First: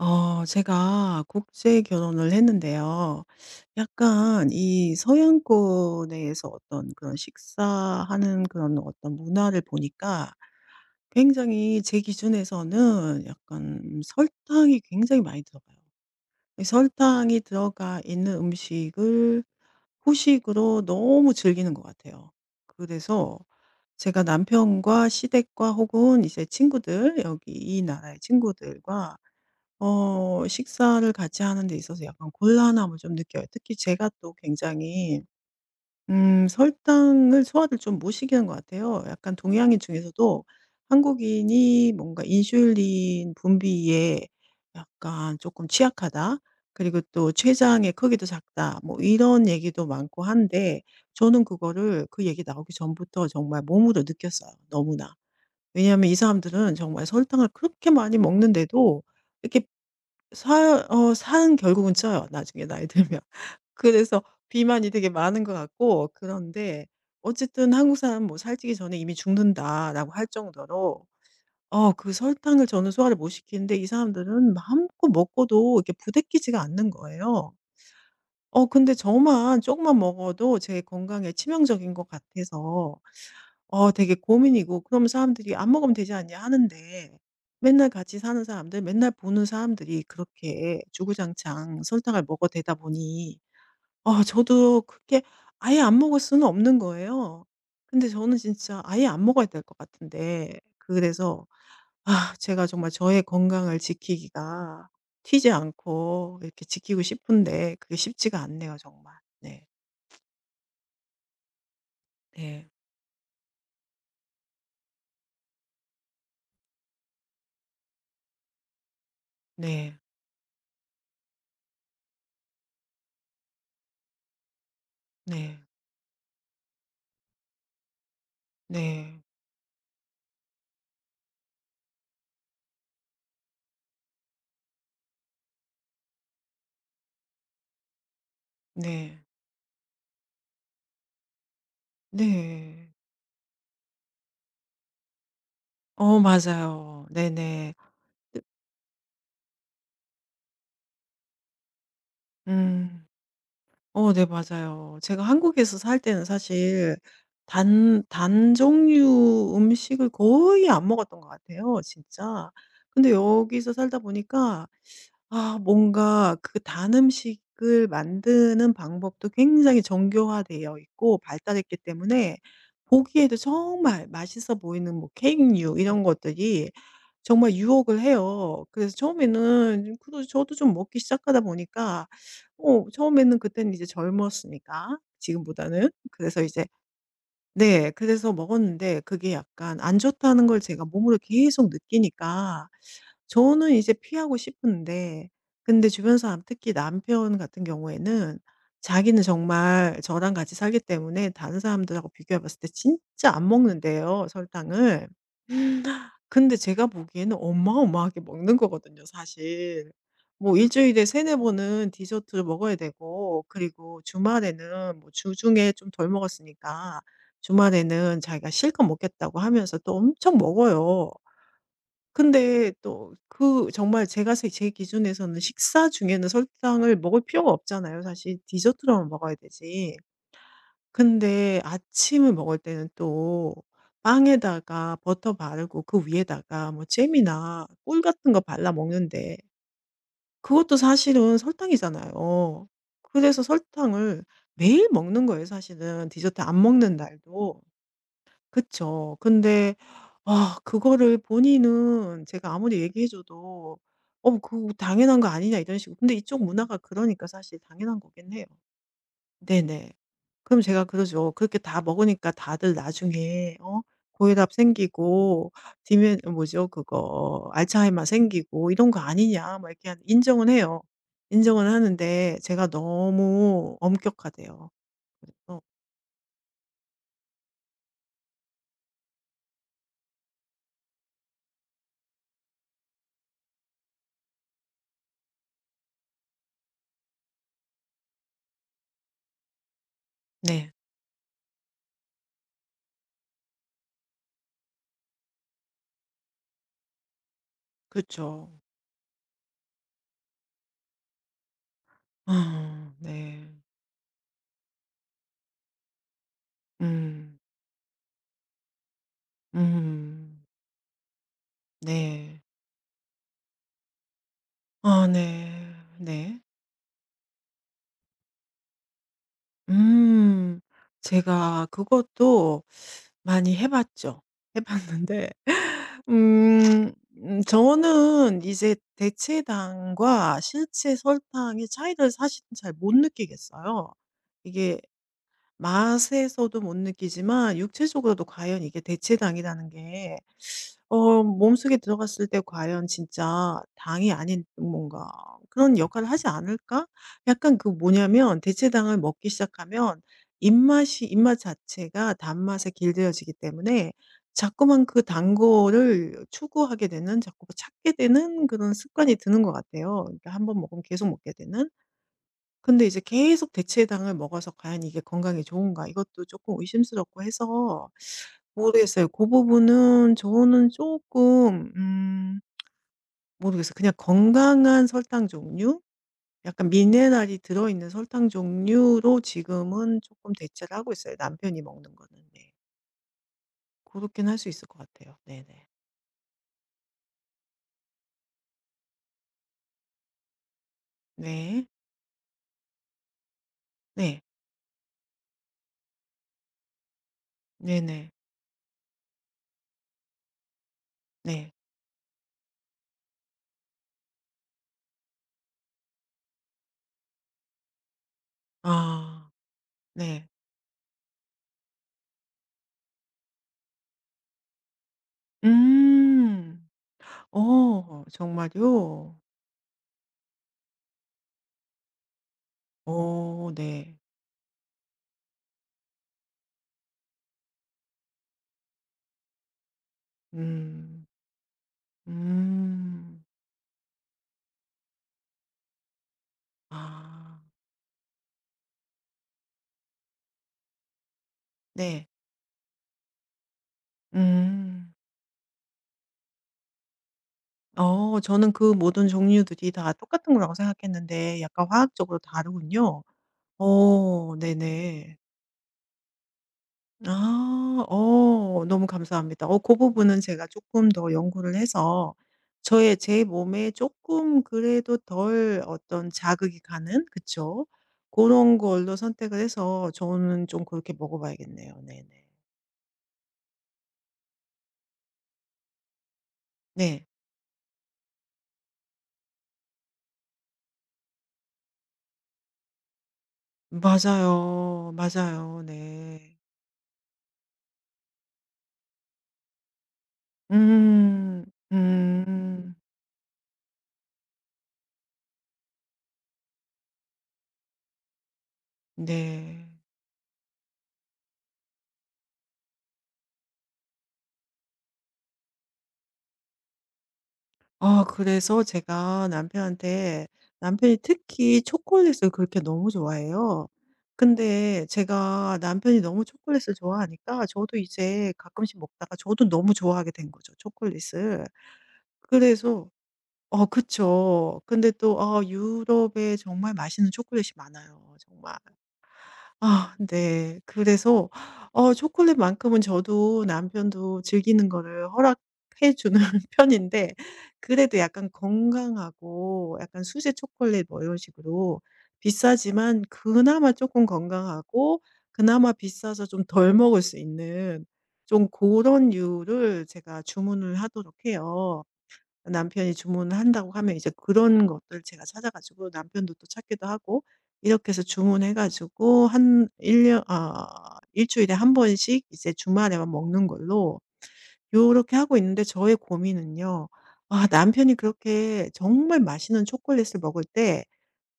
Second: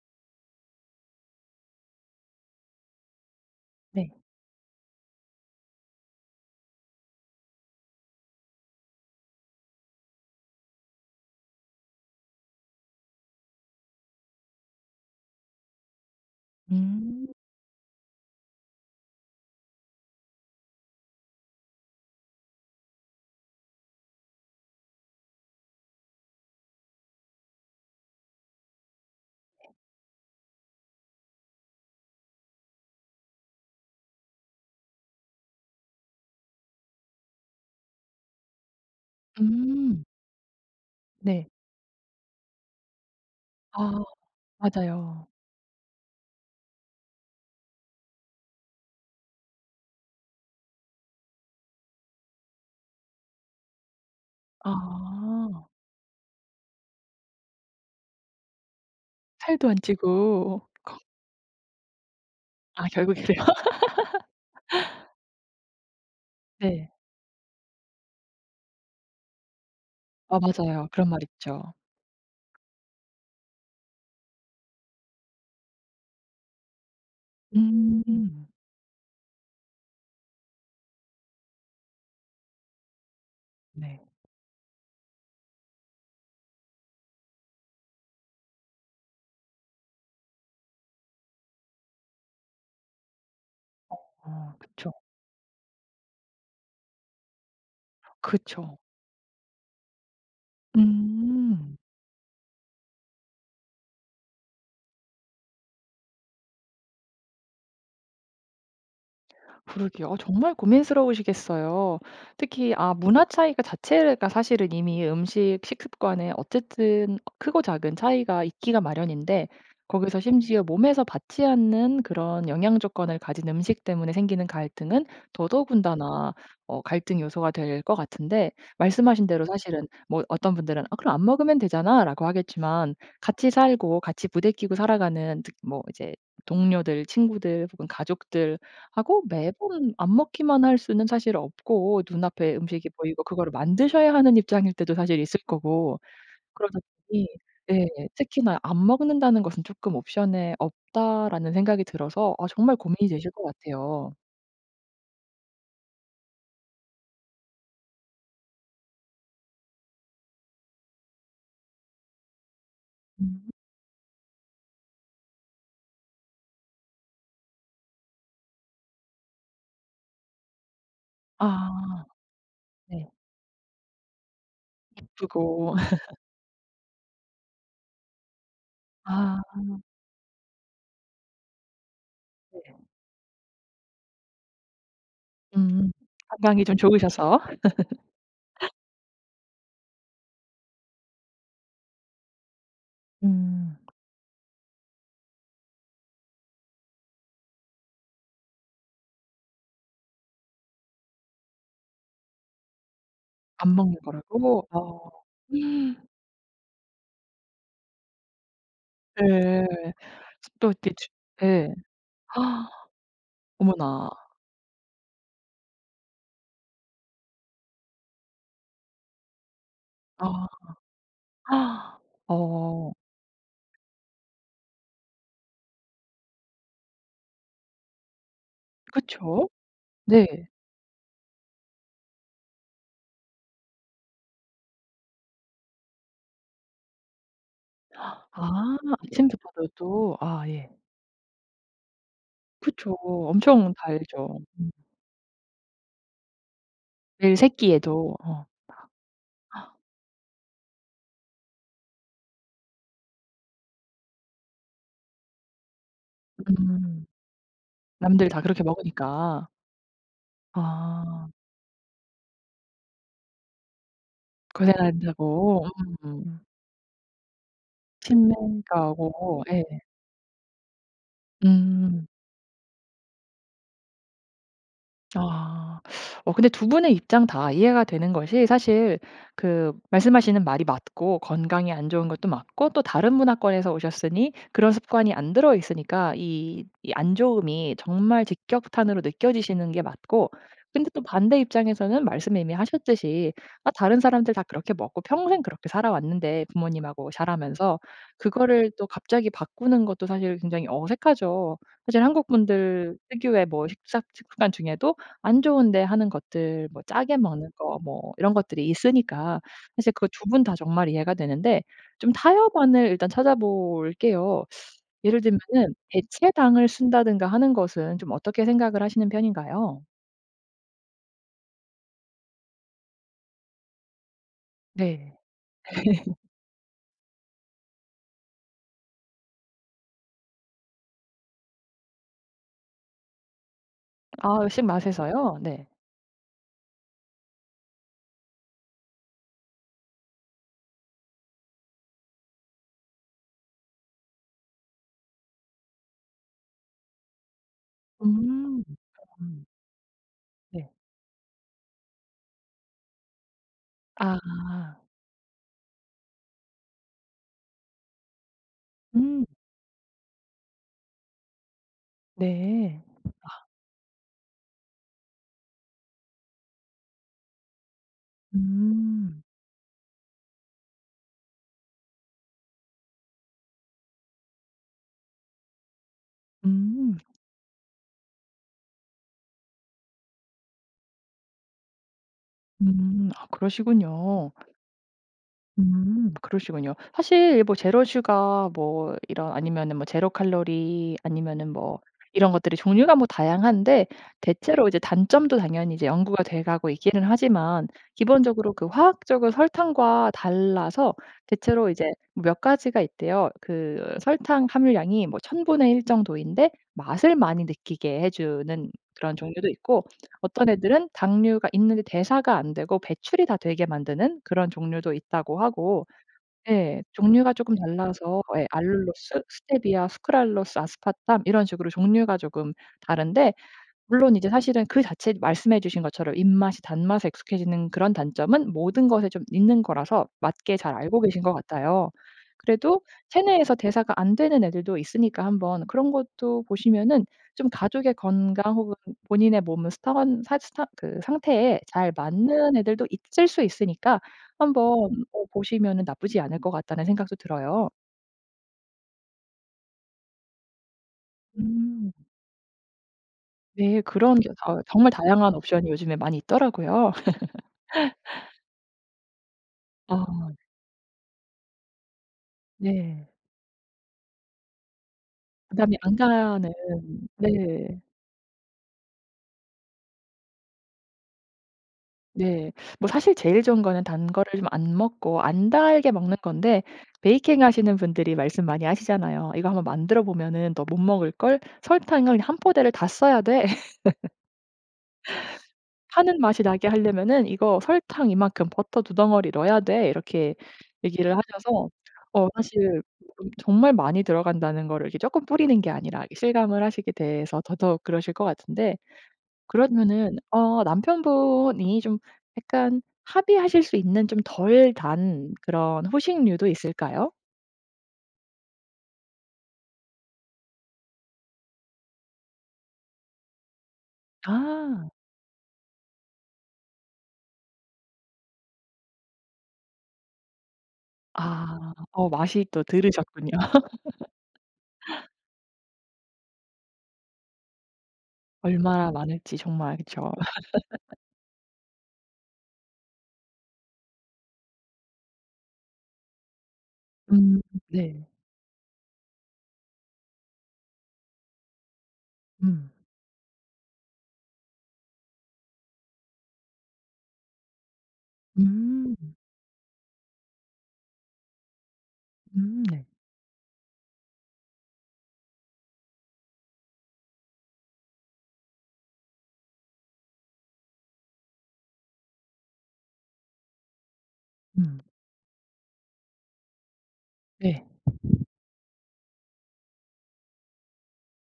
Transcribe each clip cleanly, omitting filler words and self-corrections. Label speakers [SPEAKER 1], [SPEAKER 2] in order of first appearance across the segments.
[SPEAKER 1] 제가 국제 결혼을 했는데요.
[SPEAKER 2] 네.
[SPEAKER 1] 약간 이 서양권에서 어떤 그런 식사하는 그런 어떤 문화를 보니까 굉장히 제 기준에서는 약간 설탕이 굉장히 많이 들어가요. 이
[SPEAKER 2] 음.
[SPEAKER 1] 설탕이 들어가 있는 음식을 후식으로 너무 즐기는 것 같아요. 그래서 제가 남편과 시댁과 혹은 이제 친구들 여기 이 나라의 친구들과 식사를 같이 하는 데 있어서 약간 곤란함을 좀 느껴요. 특히 제가 또 굉장히 설탕을 소화를 좀 못 시키는 것 같아요. 약간 동양인
[SPEAKER 2] 음.
[SPEAKER 1] 중에서도
[SPEAKER 2] 네.
[SPEAKER 1] 한국인이 뭔가 인슐린
[SPEAKER 2] 아
[SPEAKER 1] 분비에
[SPEAKER 2] 맞아요.
[SPEAKER 1] 약간 조금 취약하다. 그리고 또 "췌장의 크기도 작다." 뭐 이런 얘기도 많고 한데 저는 그거를 그 얘기 나오기 전부터 정말 몸으로 느꼈어요 너무나.
[SPEAKER 2] 아.
[SPEAKER 1] 왜냐하면 이 사람들은 정말 설탕을 그렇게 많이 먹는데도 이렇게
[SPEAKER 2] 살도 안 찌고.
[SPEAKER 1] 살어은 결국은 쪄요, 나중에
[SPEAKER 2] 아
[SPEAKER 1] 나이
[SPEAKER 2] 결국
[SPEAKER 1] 들면.
[SPEAKER 2] 그래요?
[SPEAKER 1] 그래서 비만이 되게 많은 것 같고 그런데
[SPEAKER 2] 네.
[SPEAKER 1] 어쨌든 한국 사람 뭐 살찌기 전에 이미 죽는다라고 할
[SPEAKER 2] 아 맞아요.
[SPEAKER 1] 정도로
[SPEAKER 2] 그런 말 있죠.
[SPEAKER 1] 그 설탕을 저는 소화를 못 시키는데 이 사람들은 마음껏 먹고도 이렇게 부대끼지가 않는 거예요.
[SPEAKER 2] 음.
[SPEAKER 1] 근데 저만 조금만 먹어도 제 건강에 치명적인 것 같아서
[SPEAKER 2] 네.
[SPEAKER 1] 되게 고민이고 그러면 사람들이 "안 먹으면 되지 않냐." 하는데 맨날 같이 사는 사람들 맨날 보는 사람들이 그렇게 주구장창 설탕을 먹어대다 보니 아
[SPEAKER 2] 어
[SPEAKER 1] 저도
[SPEAKER 2] 그쵸.
[SPEAKER 1] 그렇게 아예 안 먹을 수는 없는 거예요. 근데 저는
[SPEAKER 2] 그쵸.
[SPEAKER 1] 진짜 아예 안 먹어야 될 것 같은데 그래서
[SPEAKER 2] 음.
[SPEAKER 1] 아 제가 정말 저의 건강을 지키기가 튀지 않고 이렇게 지키고 싶은데 그게 쉽지가 않네요 정말. 네.
[SPEAKER 2] 그러게요. 아 정말 고민스러우시겠어요.
[SPEAKER 1] 네.
[SPEAKER 2] 특히 문화 차이가 자체가 사실은 이미 음식 식습관에 어쨌든 크고 작은 차이가 있기가 마련인데
[SPEAKER 1] 네.
[SPEAKER 2] 거기서 심지어 몸에서 받지 않는 그런 영양 조건을 가진 음식 때문에 생기는 갈등은
[SPEAKER 1] 네.
[SPEAKER 2] 더더군다나 갈등 요소가 될 것 같은데
[SPEAKER 1] 네.
[SPEAKER 2] 말씀하신 대로 사실은 뭐 어떤 분들은 "아 그럼 안 먹으면 되잖아."라고 하겠지만 같이 살고 같이 부대끼고 살아가는 특 뭐 이제 동료들, 친구들 혹은 가족들
[SPEAKER 1] 네.
[SPEAKER 2] 하고 매번 안 먹기만 할 수는 사실 없고 눈앞에 음식이
[SPEAKER 1] 네.
[SPEAKER 2] 보이고 그거를 만드셔야 하는 입장일 때도 사실 있을 거고
[SPEAKER 1] 어
[SPEAKER 2] 그러다
[SPEAKER 1] 맞아요.
[SPEAKER 2] 보니
[SPEAKER 1] 네네.
[SPEAKER 2] 네
[SPEAKER 1] 네,
[SPEAKER 2] 특히나 '안 먹는다는 것은 쪼끔 옵션에 없다.'라는 생각이 들어서 아 정말
[SPEAKER 1] 음.
[SPEAKER 2] 고민이 되실 것
[SPEAKER 1] 어
[SPEAKER 2] 같아요.
[SPEAKER 1] 네 맞아요. 제가 한국에서 살 때는 사실 단 종류 음식을 거의 안 먹었던 것 같아요 진짜. 근데
[SPEAKER 2] 음.
[SPEAKER 1] 여기서 살다 보니까 아 뭔가 그 단 음식을 만드는 방법도 굉장히 정교화되어 있고 발달했기
[SPEAKER 2] 아
[SPEAKER 1] 때문에
[SPEAKER 2] 네.
[SPEAKER 1] 보기에도 정말 맛있어 보이는 뭐 케이크류
[SPEAKER 2] 바쁘고
[SPEAKER 1] 이런 것들이 정말 유혹을 해요. 그래서
[SPEAKER 2] 아
[SPEAKER 1] 처음에는 그래도 저도 좀 먹기 시작하다 보니까
[SPEAKER 2] 네.
[SPEAKER 1] 처음에는 그때는 이제 젊었으니까
[SPEAKER 2] 음.
[SPEAKER 1] 지금보다는. 그래서
[SPEAKER 2] 건강이
[SPEAKER 1] 이제
[SPEAKER 2] 좀 좋으셔서
[SPEAKER 1] 네. 그래서 먹었는데 그게 약간 안 좋다는 걸 제가 몸으로 계속 느끼니까 저는
[SPEAKER 2] 음.
[SPEAKER 1] 이제 피하고 싶은데 근데 주변 사람 특히 남편 같은 경우에는 자기는 정말 저랑 같이 살기 때문에 다른 사람들하고 비교해 봤을 때 진짜 안
[SPEAKER 2] 안 먹는
[SPEAKER 1] 먹는데요,
[SPEAKER 2] 거라고?
[SPEAKER 1] 설탕을.
[SPEAKER 2] 어.
[SPEAKER 1] 음, 근데 제가 보기에는 어마어마하게 먹는 거거든요,
[SPEAKER 2] 예.
[SPEAKER 1] 사실. 뭐
[SPEAKER 2] 또
[SPEAKER 1] 일
[SPEAKER 2] 이렇게
[SPEAKER 1] 주일에
[SPEAKER 2] 주
[SPEAKER 1] 세네
[SPEAKER 2] 예.
[SPEAKER 1] 번은 디저트를 먹어야 되고 그리고
[SPEAKER 2] 어머나.
[SPEAKER 1] 주말에는 뭐 주중에 좀 덜 먹었으니까 주말에는 자기가 실컷 먹겠다고 하면서 또 엄청
[SPEAKER 2] 아.
[SPEAKER 1] 먹어요.
[SPEAKER 2] 아.
[SPEAKER 1] 근데
[SPEAKER 2] 어
[SPEAKER 1] 또 그 정말 제가 세 제 기준에서는 식사 중에는 설탕을 먹을 필요가 없잖아요. 사실 디저트로만 먹어야
[SPEAKER 2] 그쵸.
[SPEAKER 1] 되지.
[SPEAKER 2] 네.
[SPEAKER 1] 근데 아침을 먹을 때는 또 빵에다가 버터 바르고 그 위에다가 뭐 잼이나 꿀 같은 거 발라
[SPEAKER 2] 아
[SPEAKER 1] 먹는데
[SPEAKER 2] 아침부터라도 아 예.
[SPEAKER 1] 그것도 사실은 설탕이잖아요.
[SPEAKER 2] 그쵸.
[SPEAKER 1] 그래서
[SPEAKER 2] 엄청
[SPEAKER 1] 설탕을
[SPEAKER 2] 달죠. 음.
[SPEAKER 1] 매일 먹는 거예요 사실은 디저트 안 먹는
[SPEAKER 2] 매일 3
[SPEAKER 1] 날도.
[SPEAKER 2] 끼에도. 어.
[SPEAKER 1] 그쵸. 근데 아 그거를 본인은 제가 아무리 얘기해 줘도 "어 그거 당연한 거 아니냐." 이런 식으로. 근데 이쪽 문화가
[SPEAKER 2] 음.
[SPEAKER 1] 그러니까 사실 당연한
[SPEAKER 2] 남들
[SPEAKER 1] 거긴
[SPEAKER 2] 다
[SPEAKER 1] 해요.
[SPEAKER 2] 그렇게 먹으니까.
[SPEAKER 1] 네네. 그럼 제가
[SPEAKER 2] 아
[SPEAKER 1] 그러죠. 그렇게 다 먹으니까 다들 나중에 고혈압 생기고
[SPEAKER 2] 고생한다고.
[SPEAKER 1] 디멘
[SPEAKER 2] 음.
[SPEAKER 1] 뭐죠? 그거 알츠하이머 생기고
[SPEAKER 2] 치매가
[SPEAKER 1] 이런 거
[SPEAKER 2] 오고.
[SPEAKER 1] 아니냐
[SPEAKER 2] 예.
[SPEAKER 1] 막 이렇게 한 인정은 해요. 인정은
[SPEAKER 2] 음.
[SPEAKER 1] 하는데 제가 너무 엄격하대요. 그래서
[SPEAKER 2] 아. 근데 두 분의 입장 다 이해가 되는 것이 사실 그 말씀하시는 말이 맞고 건강에 안 좋은 것도 맞고 또 다른 문화권에서 오셨으니 그런 습관이 안 들어 있으니까 이 안 좋음이 정말 직격탄으로 느껴지시는 게 맞고
[SPEAKER 1] 네.
[SPEAKER 2] 근데 또 반대 입장에서는 말씀 이미 하셨듯이 '아 다른 사람들 다 그렇게 먹고 평생 그렇게 살아왔는데 부모님하고 자라면서
[SPEAKER 1] 그쵸.
[SPEAKER 2] 그거를 또 갑자기 바꾸는 것도 사실 굉장히 어색하죠.' 사실 한국
[SPEAKER 1] 아
[SPEAKER 2] 분들
[SPEAKER 1] 네.
[SPEAKER 2] 특유의 뭐 식사 습관 중에도 안 좋은데 하는 것들 뭐 짜게
[SPEAKER 1] 음.
[SPEAKER 2] 먹는 거 뭐 이런 것들이 있으니까 사실 그 두 분
[SPEAKER 1] 음.
[SPEAKER 2] 다 정말 이해가 되는데 좀
[SPEAKER 1] 네.
[SPEAKER 2] 타협안을 일단 찾아볼게요.
[SPEAKER 1] 아
[SPEAKER 2] 예를 들면은
[SPEAKER 1] 네. 네.
[SPEAKER 2] 대체당을 쓴다든가 하는 것은 좀 어떻게 생각을 하시는 편인가요?
[SPEAKER 1] 음. 제가 그것도 많이 해 봤죠. 해
[SPEAKER 2] 네.
[SPEAKER 1] 봤는데 음 저는 이제 대체당과 실제 설탕의 차이를 사실은 잘 못 느끼겠어요.
[SPEAKER 2] 아
[SPEAKER 1] 이게
[SPEAKER 2] 신맛에서요? 네.
[SPEAKER 1] 맛에서도 못 느끼지만 육체적으로도 과연 이게 대체당이라는 게 몸속에 들어갔을 때 과연 진짜 당이 아닌 뭔가 그런 역할을 하지 않을까? 약간 그 뭐냐면
[SPEAKER 2] 음.
[SPEAKER 1] 대체당을 먹기
[SPEAKER 2] 음.
[SPEAKER 1] 시작하면
[SPEAKER 2] 네.
[SPEAKER 1] 입맛 자체가 단맛에 길들여지기 때문에
[SPEAKER 2] 아.
[SPEAKER 1] 자꾸만 그 단 거를 추구하게 되는 자꾸 찾게 되는 그런 습관이
[SPEAKER 2] 음.
[SPEAKER 1] 드는 것 같아요. 그러니까 한 번 먹으면 계속 먹게 되는.
[SPEAKER 2] 네.
[SPEAKER 1] 근데 이제 계속 대체당을 먹어서 과연 이게 건강에 좋은가 이것도 조금 의심스럽고 해서 모르겠어요.
[SPEAKER 2] 음.
[SPEAKER 1] 그 부분은 저는 조금 모르겠어요. 그냥 건강한 설탕 종류? 약간
[SPEAKER 2] 음.
[SPEAKER 1] 미네랄이 들어있는 설탕 종류로 지금은 조금 대체를 하고 있어요, 남편이 먹는 거는. 네.
[SPEAKER 2] 음. 아
[SPEAKER 1] 고렇긴
[SPEAKER 2] 그러시군요.
[SPEAKER 1] 할 수 있을 것 같아요. 네네.
[SPEAKER 2] 그러시군요. 사실 뭐 제로 슈가 뭐 이런 아니면은 뭐 제로 칼로리 아니면은
[SPEAKER 1] 네.
[SPEAKER 2] 뭐 이런 것들이 종류가 뭐 다양한데
[SPEAKER 1] 네.
[SPEAKER 2] 대체로 이제 단점도 당연히 이제 연구가 돼 가고 있기는 하지만
[SPEAKER 1] 네네.
[SPEAKER 2] 기본적으로 그 화학적인 설탕과 달라서
[SPEAKER 1] 네.
[SPEAKER 2] 대체로 이제 뭐 몇 가지가 있대요. 그 설탕 함유량이 뭐 1,000 분의 일 정도인데 맛을 많이 느끼게 해 주는 그런
[SPEAKER 1] 아.
[SPEAKER 2] 종류도 있고
[SPEAKER 1] 네.
[SPEAKER 2] 어떤 애들은 당류가 있는데 대사가 안 되고 배출이 다 되게 만드는 그런 종류도 있다고 하고
[SPEAKER 1] 음.
[SPEAKER 2] 예. 종류가 조금
[SPEAKER 1] 어
[SPEAKER 2] 달라서 예
[SPEAKER 1] 정말요?
[SPEAKER 2] 알룰로스, 스테비아, 수크랄로스, 아스파탐 이런 식으로 종류가 조금 다른데
[SPEAKER 1] 어 네.
[SPEAKER 2] 물론 이제 사실은 그 자체 말씀해 주신 것처럼 입맛이 단맛에 익숙해지는 그런 단점은 모든 것에 좀 있는 거라서 맞게 잘 알고
[SPEAKER 1] 음.
[SPEAKER 2] 계신 것 같아요. 그래도
[SPEAKER 1] 음.
[SPEAKER 2] 체내에서 대사가 안 되는 애들도 있으니까 한번 그런 것도 보시면은
[SPEAKER 1] 아
[SPEAKER 2] 좀 가족의 건강 혹은 본인의 몸 스타원 사 스타 그 상태에 잘
[SPEAKER 1] 네.
[SPEAKER 2] 맞는 애들도 있을 수 있으니까 한번
[SPEAKER 1] 음.
[SPEAKER 2] 보시면은 나쁘지 않을 것 같다는 생각도 들어요.
[SPEAKER 1] 저는 그 모든 종류들이 다 똑같은 거라고 생각했는데 약간
[SPEAKER 2] 음.
[SPEAKER 1] 화학적으로 다르군요.
[SPEAKER 2] 네. 그런 게
[SPEAKER 1] 어
[SPEAKER 2] 정말
[SPEAKER 1] 네네.
[SPEAKER 2] 다양한 옵션이 요즘에 많이 있더라고요.
[SPEAKER 1] 아 너무 감사합니다. 그
[SPEAKER 2] 아
[SPEAKER 1] 부분은 제가 조금 더 연구를 해서 저의
[SPEAKER 2] 네.
[SPEAKER 1] 제 몸에 조금 그래도 덜
[SPEAKER 2] 부담이 안
[SPEAKER 1] 어떤
[SPEAKER 2] 가는
[SPEAKER 1] 자극이 가는 그쵸?
[SPEAKER 2] 네.
[SPEAKER 1] 그런 걸로 선택을 해서 저는 좀 그렇게 먹어 봐야겠네요. 네네.
[SPEAKER 2] 네. 뭐 사실 제일 좋은 거는 단 거를 좀 안 먹고 안 달게 먹는 건데
[SPEAKER 1] 네.
[SPEAKER 2] 베이킹 하시는 분들이 말씀 많이 하시잖아요. "이거 한번 만들어 보면은 너 못 먹을 걸. 설탕을 한 포대를 다 써야 돼.
[SPEAKER 1] 맞아요. 맞아요.
[SPEAKER 2] 파는
[SPEAKER 1] 네.
[SPEAKER 2] 맛이 나게 하려면은 이거 설탕 이만큼, 버터 두 덩어리 넣어야 돼." 이렇게 얘기를
[SPEAKER 1] 음.
[SPEAKER 2] 하셔서
[SPEAKER 1] 음.
[SPEAKER 2] 사실 좀 정말 많이 들어간다는 거를 이렇게 쪼끔 뿌리는 게 아니라 실감을 하시게 돼서 더더욱 그러실 것 같은데
[SPEAKER 1] 네.
[SPEAKER 2] 그러면은 남편분이 좀 약간 합의하실 수 있는 좀 덜 단 그런 후식류도 있을까요?
[SPEAKER 1] 아 그래서 제가 남편한테 남편이 특히 초콜릿을 그렇게 너무 좋아해요. 근데
[SPEAKER 2] 아.
[SPEAKER 1] 제가 남편이 너무 초콜릿을 좋아하니까 저도 이제 가끔씩 먹다가 저도 너무 좋아하게 된 거죠, 초콜릿을.
[SPEAKER 2] 아. 어 맛이 또
[SPEAKER 1] 그래서
[SPEAKER 2] 들으셨군요.
[SPEAKER 1] 그쵸. 근데 또 유럽에 정말 맛있는 초콜릿이 많아요, 정말.
[SPEAKER 2] 얼마나 많을지 정말
[SPEAKER 1] 아
[SPEAKER 2] 그쵸.
[SPEAKER 1] 네. 그래서 초콜릿만큼은 저도 남편도 즐기는 거를 허락해 주는 편인데
[SPEAKER 2] 음
[SPEAKER 1] 그래도
[SPEAKER 2] 네.
[SPEAKER 1] 약간 건강하고 약간 수제 초콜릿 뭐 이런 식으로
[SPEAKER 2] 음.
[SPEAKER 1] 비싸지만 그나마 조금 건강하고 그나마 비싸서 좀 덜 먹을 수 있는 좀 그런
[SPEAKER 2] 음.
[SPEAKER 1] 류를 제가 주문을 하도록 해요.
[SPEAKER 2] 네.
[SPEAKER 1] 남편이 주문을 한다고 하면 이제 그런 것들을 제가 찾아 가지고 남편도 또 찾기도 하고 이렇게 해서 주문해 가지고 한 1년 아 일 주일에 한 번씩 이제 주말에만 먹는 걸로
[SPEAKER 2] 음.
[SPEAKER 1] 요렇게 하고 있는데 저의 고민은요. 아
[SPEAKER 2] 네.
[SPEAKER 1] 남편이 그렇게 정말 맛있는 초콜릿을 먹을 때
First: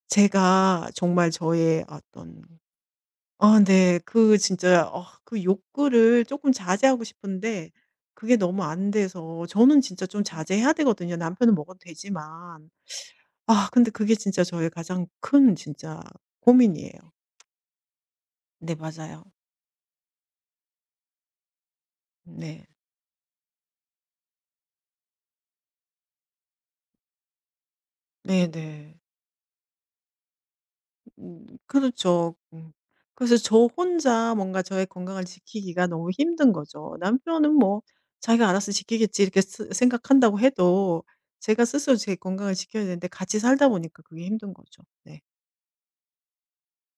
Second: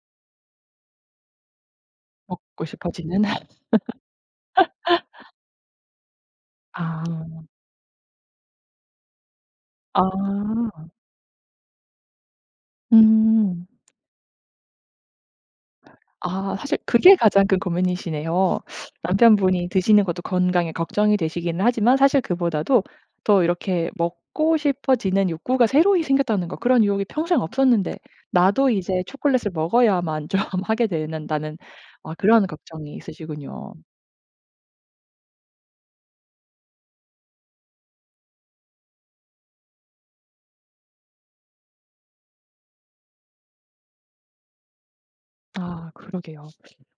[SPEAKER 1] 제가 정말 저의 어떤
[SPEAKER 2] 먹고 싶어지는.
[SPEAKER 1] 아 네. 그 진짜 그 욕구를 조금
[SPEAKER 2] 아.
[SPEAKER 1] 자제하고 싶은데 그게 너무 안 돼서 저는 진짜 좀
[SPEAKER 2] 아.
[SPEAKER 1] 자제해야 되거든요. 남편은 먹어도 되지만.
[SPEAKER 2] 음.
[SPEAKER 1] 아 근데 그게 진짜 저의 가장 큰 진짜
[SPEAKER 2] 아 사실
[SPEAKER 1] 고민이에요.
[SPEAKER 2] 그게 가장 큰 고민이시네요.
[SPEAKER 1] 네 맞아요.
[SPEAKER 2] 남편분이 드시는 것도 건강에 걱정이 되시기는 하지만 사실
[SPEAKER 1] 네.
[SPEAKER 2] 그보다도 더 이렇게 먹고 싶어지는 욕구가 새로이 생겼다는 거 그런 유혹이 평생 없었는데 나도
[SPEAKER 1] 네네.
[SPEAKER 2] 이제 초콜릿을 먹어야만 좀 하게 되는다는 아
[SPEAKER 1] 그렇죠.
[SPEAKER 2] 그런
[SPEAKER 1] 음.
[SPEAKER 2] 걱정이
[SPEAKER 1] 그래서 저
[SPEAKER 2] 있으시군요.
[SPEAKER 1] 혼자 뭔가 저의 건강을 지키기가 너무 힘든 거죠. 남편은 뭐 '자기가 알아서 지키겠지.' 이렇게 스 생각한다고 해도 제가 스스로 제 건강을 지켜야 되는데 같이 살다 보니까 그게 힘든 거죠. 네.
[SPEAKER 2] 아 그러게요.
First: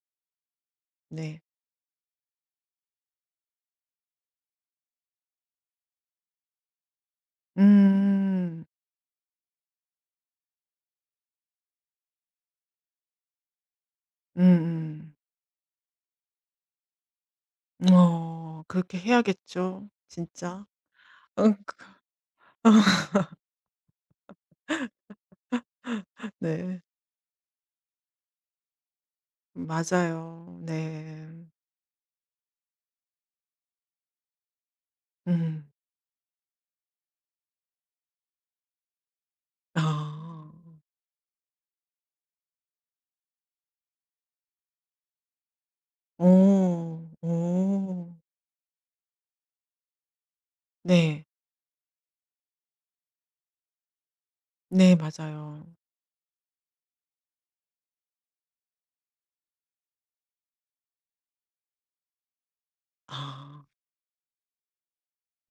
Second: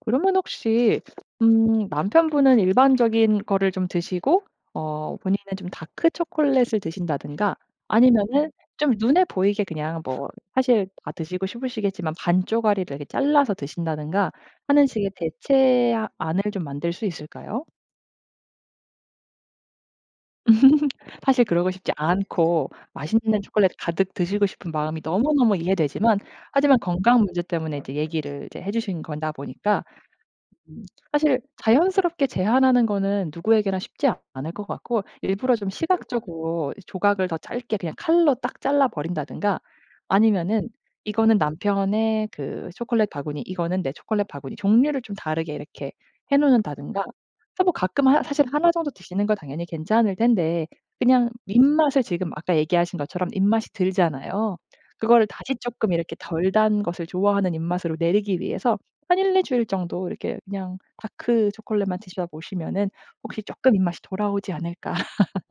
[SPEAKER 2] 그러면 혹시
[SPEAKER 1] 네.
[SPEAKER 2] 남편분은 일반적인 거를 좀 드시고 본인은 좀 다크 초콜릿을 드신다든가 아니면은
[SPEAKER 1] 음.
[SPEAKER 2] 좀 눈에 보이게 그냥 뭐 사실 다 드시고 싶으시겠지만 반 쪼가리를 이렇게 잘라서 드신다든가 하는 식의
[SPEAKER 1] 음음.
[SPEAKER 2] 대체안을 좀 만들 수 있을까요?
[SPEAKER 1] 그렇게 해야겠죠 진짜.
[SPEAKER 2] 사실
[SPEAKER 1] 응,
[SPEAKER 2] 그러고
[SPEAKER 1] 그
[SPEAKER 2] 싶지 않고 맛있는 초콜릿 가득 드시고 싶은 마음이 너무너무 이해되지만 하지만
[SPEAKER 1] 네.
[SPEAKER 2] 건강 문제 때문에 이제 얘기를 이제 해 주신 거다 보니까
[SPEAKER 1] 맞아요.
[SPEAKER 2] 음. 사실
[SPEAKER 1] 네.
[SPEAKER 2] 자연스럽게 제한하는 거는 누구에게나 쉽지 않을 것 같고 일부러
[SPEAKER 1] 음.
[SPEAKER 2] 좀 시각적으로 조각을 더 짧게 그냥 칼로 딱 잘라 버린다든가
[SPEAKER 1] 아.
[SPEAKER 2] 아니면은 이거는 남편의 그 초콜릿 바구니, 이거는 내 초콜릿 바구니 종류를 좀 다르게 이렇게 해 놓는다든가
[SPEAKER 1] 오,
[SPEAKER 2] 그래서 뭐 가끔
[SPEAKER 1] 오,
[SPEAKER 2] 하 사실 하나 정도 드시는 거 당연히 괜찮을 텐데
[SPEAKER 1] 네.
[SPEAKER 2] 그냥 입맛을 지금 아까 얘기하신 것처럼 입맛이 들잖아요.
[SPEAKER 1] 네
[SPEAKER 2] 그거를 다시
[SPEAKER 1] 맞아요.
[SPEAKER 2] 조금 이렇게 덜 단 것을 좋아하는 입맛으로 내리기 위해서 한 1-2 주일 정도 이렇게 그냥 다크 초콜릿만 드시다 보시면은 혹시
[SPEAKER 1] 아.
[SPEAKER 2] 쪼끔 입맛이 돌아오지 않을까.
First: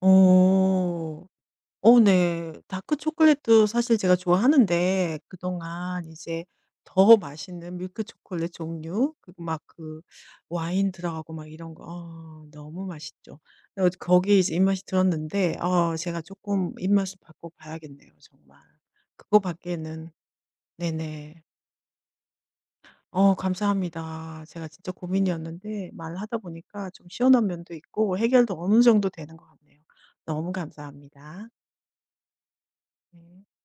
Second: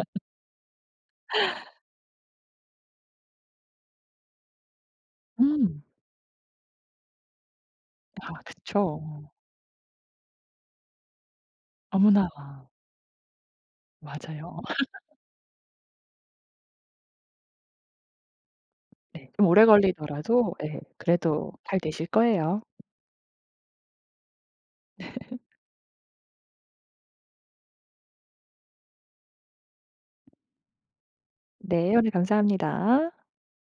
[SPEAKER 1] 어. 어 네. 다크 초콜릿도 사실 제가 좋아하는데
[SPEAKER 2] 음.
[SPEAKER 1] 그동안 이제 더 맛있는 밀크
[SPEAKER 2] 아
[SPEAKER 1] 초콜릿
[SPEAKER 2] 그쵸.
[SPEAKER 1] 종류
[SPEAKER 2] 어.
[SPEAKER 1] 그리고 막 그 와인 들어가고 막 이런 거
[SPEAKER 2] 너무나 아
[SPEAKER 1] 너무 맛있죠. 거기에 이제
[SPEAKER 2] 맞아요.
[SPEAKER 1] 입맛이 들었는데 제가 조금 입맛을 바꿔 봐야겠네요 정말.
[SPEAKER 2] 네.
[SPEAKER 1] 그거
[SPEAKER 2] 좀 오래
[SPEAKER 1] 밖에는
[SPEAKER 2] 걸리더라도 예
[SPEAKER 1] 네네.
[SPEAKER 2] 그래도 잘 되실 거예요.
[SPEAKER 1] 감사합니다. 제가 진짜 고민이었는데 말하다 보니까 좀 시원한 면도 있고 해결도 어느 정도 되는 것 같네요. 너무 감사합니다.
[SPEAKER 2] 네 오늘 감사합니다.
[SPEAKER 1] 네.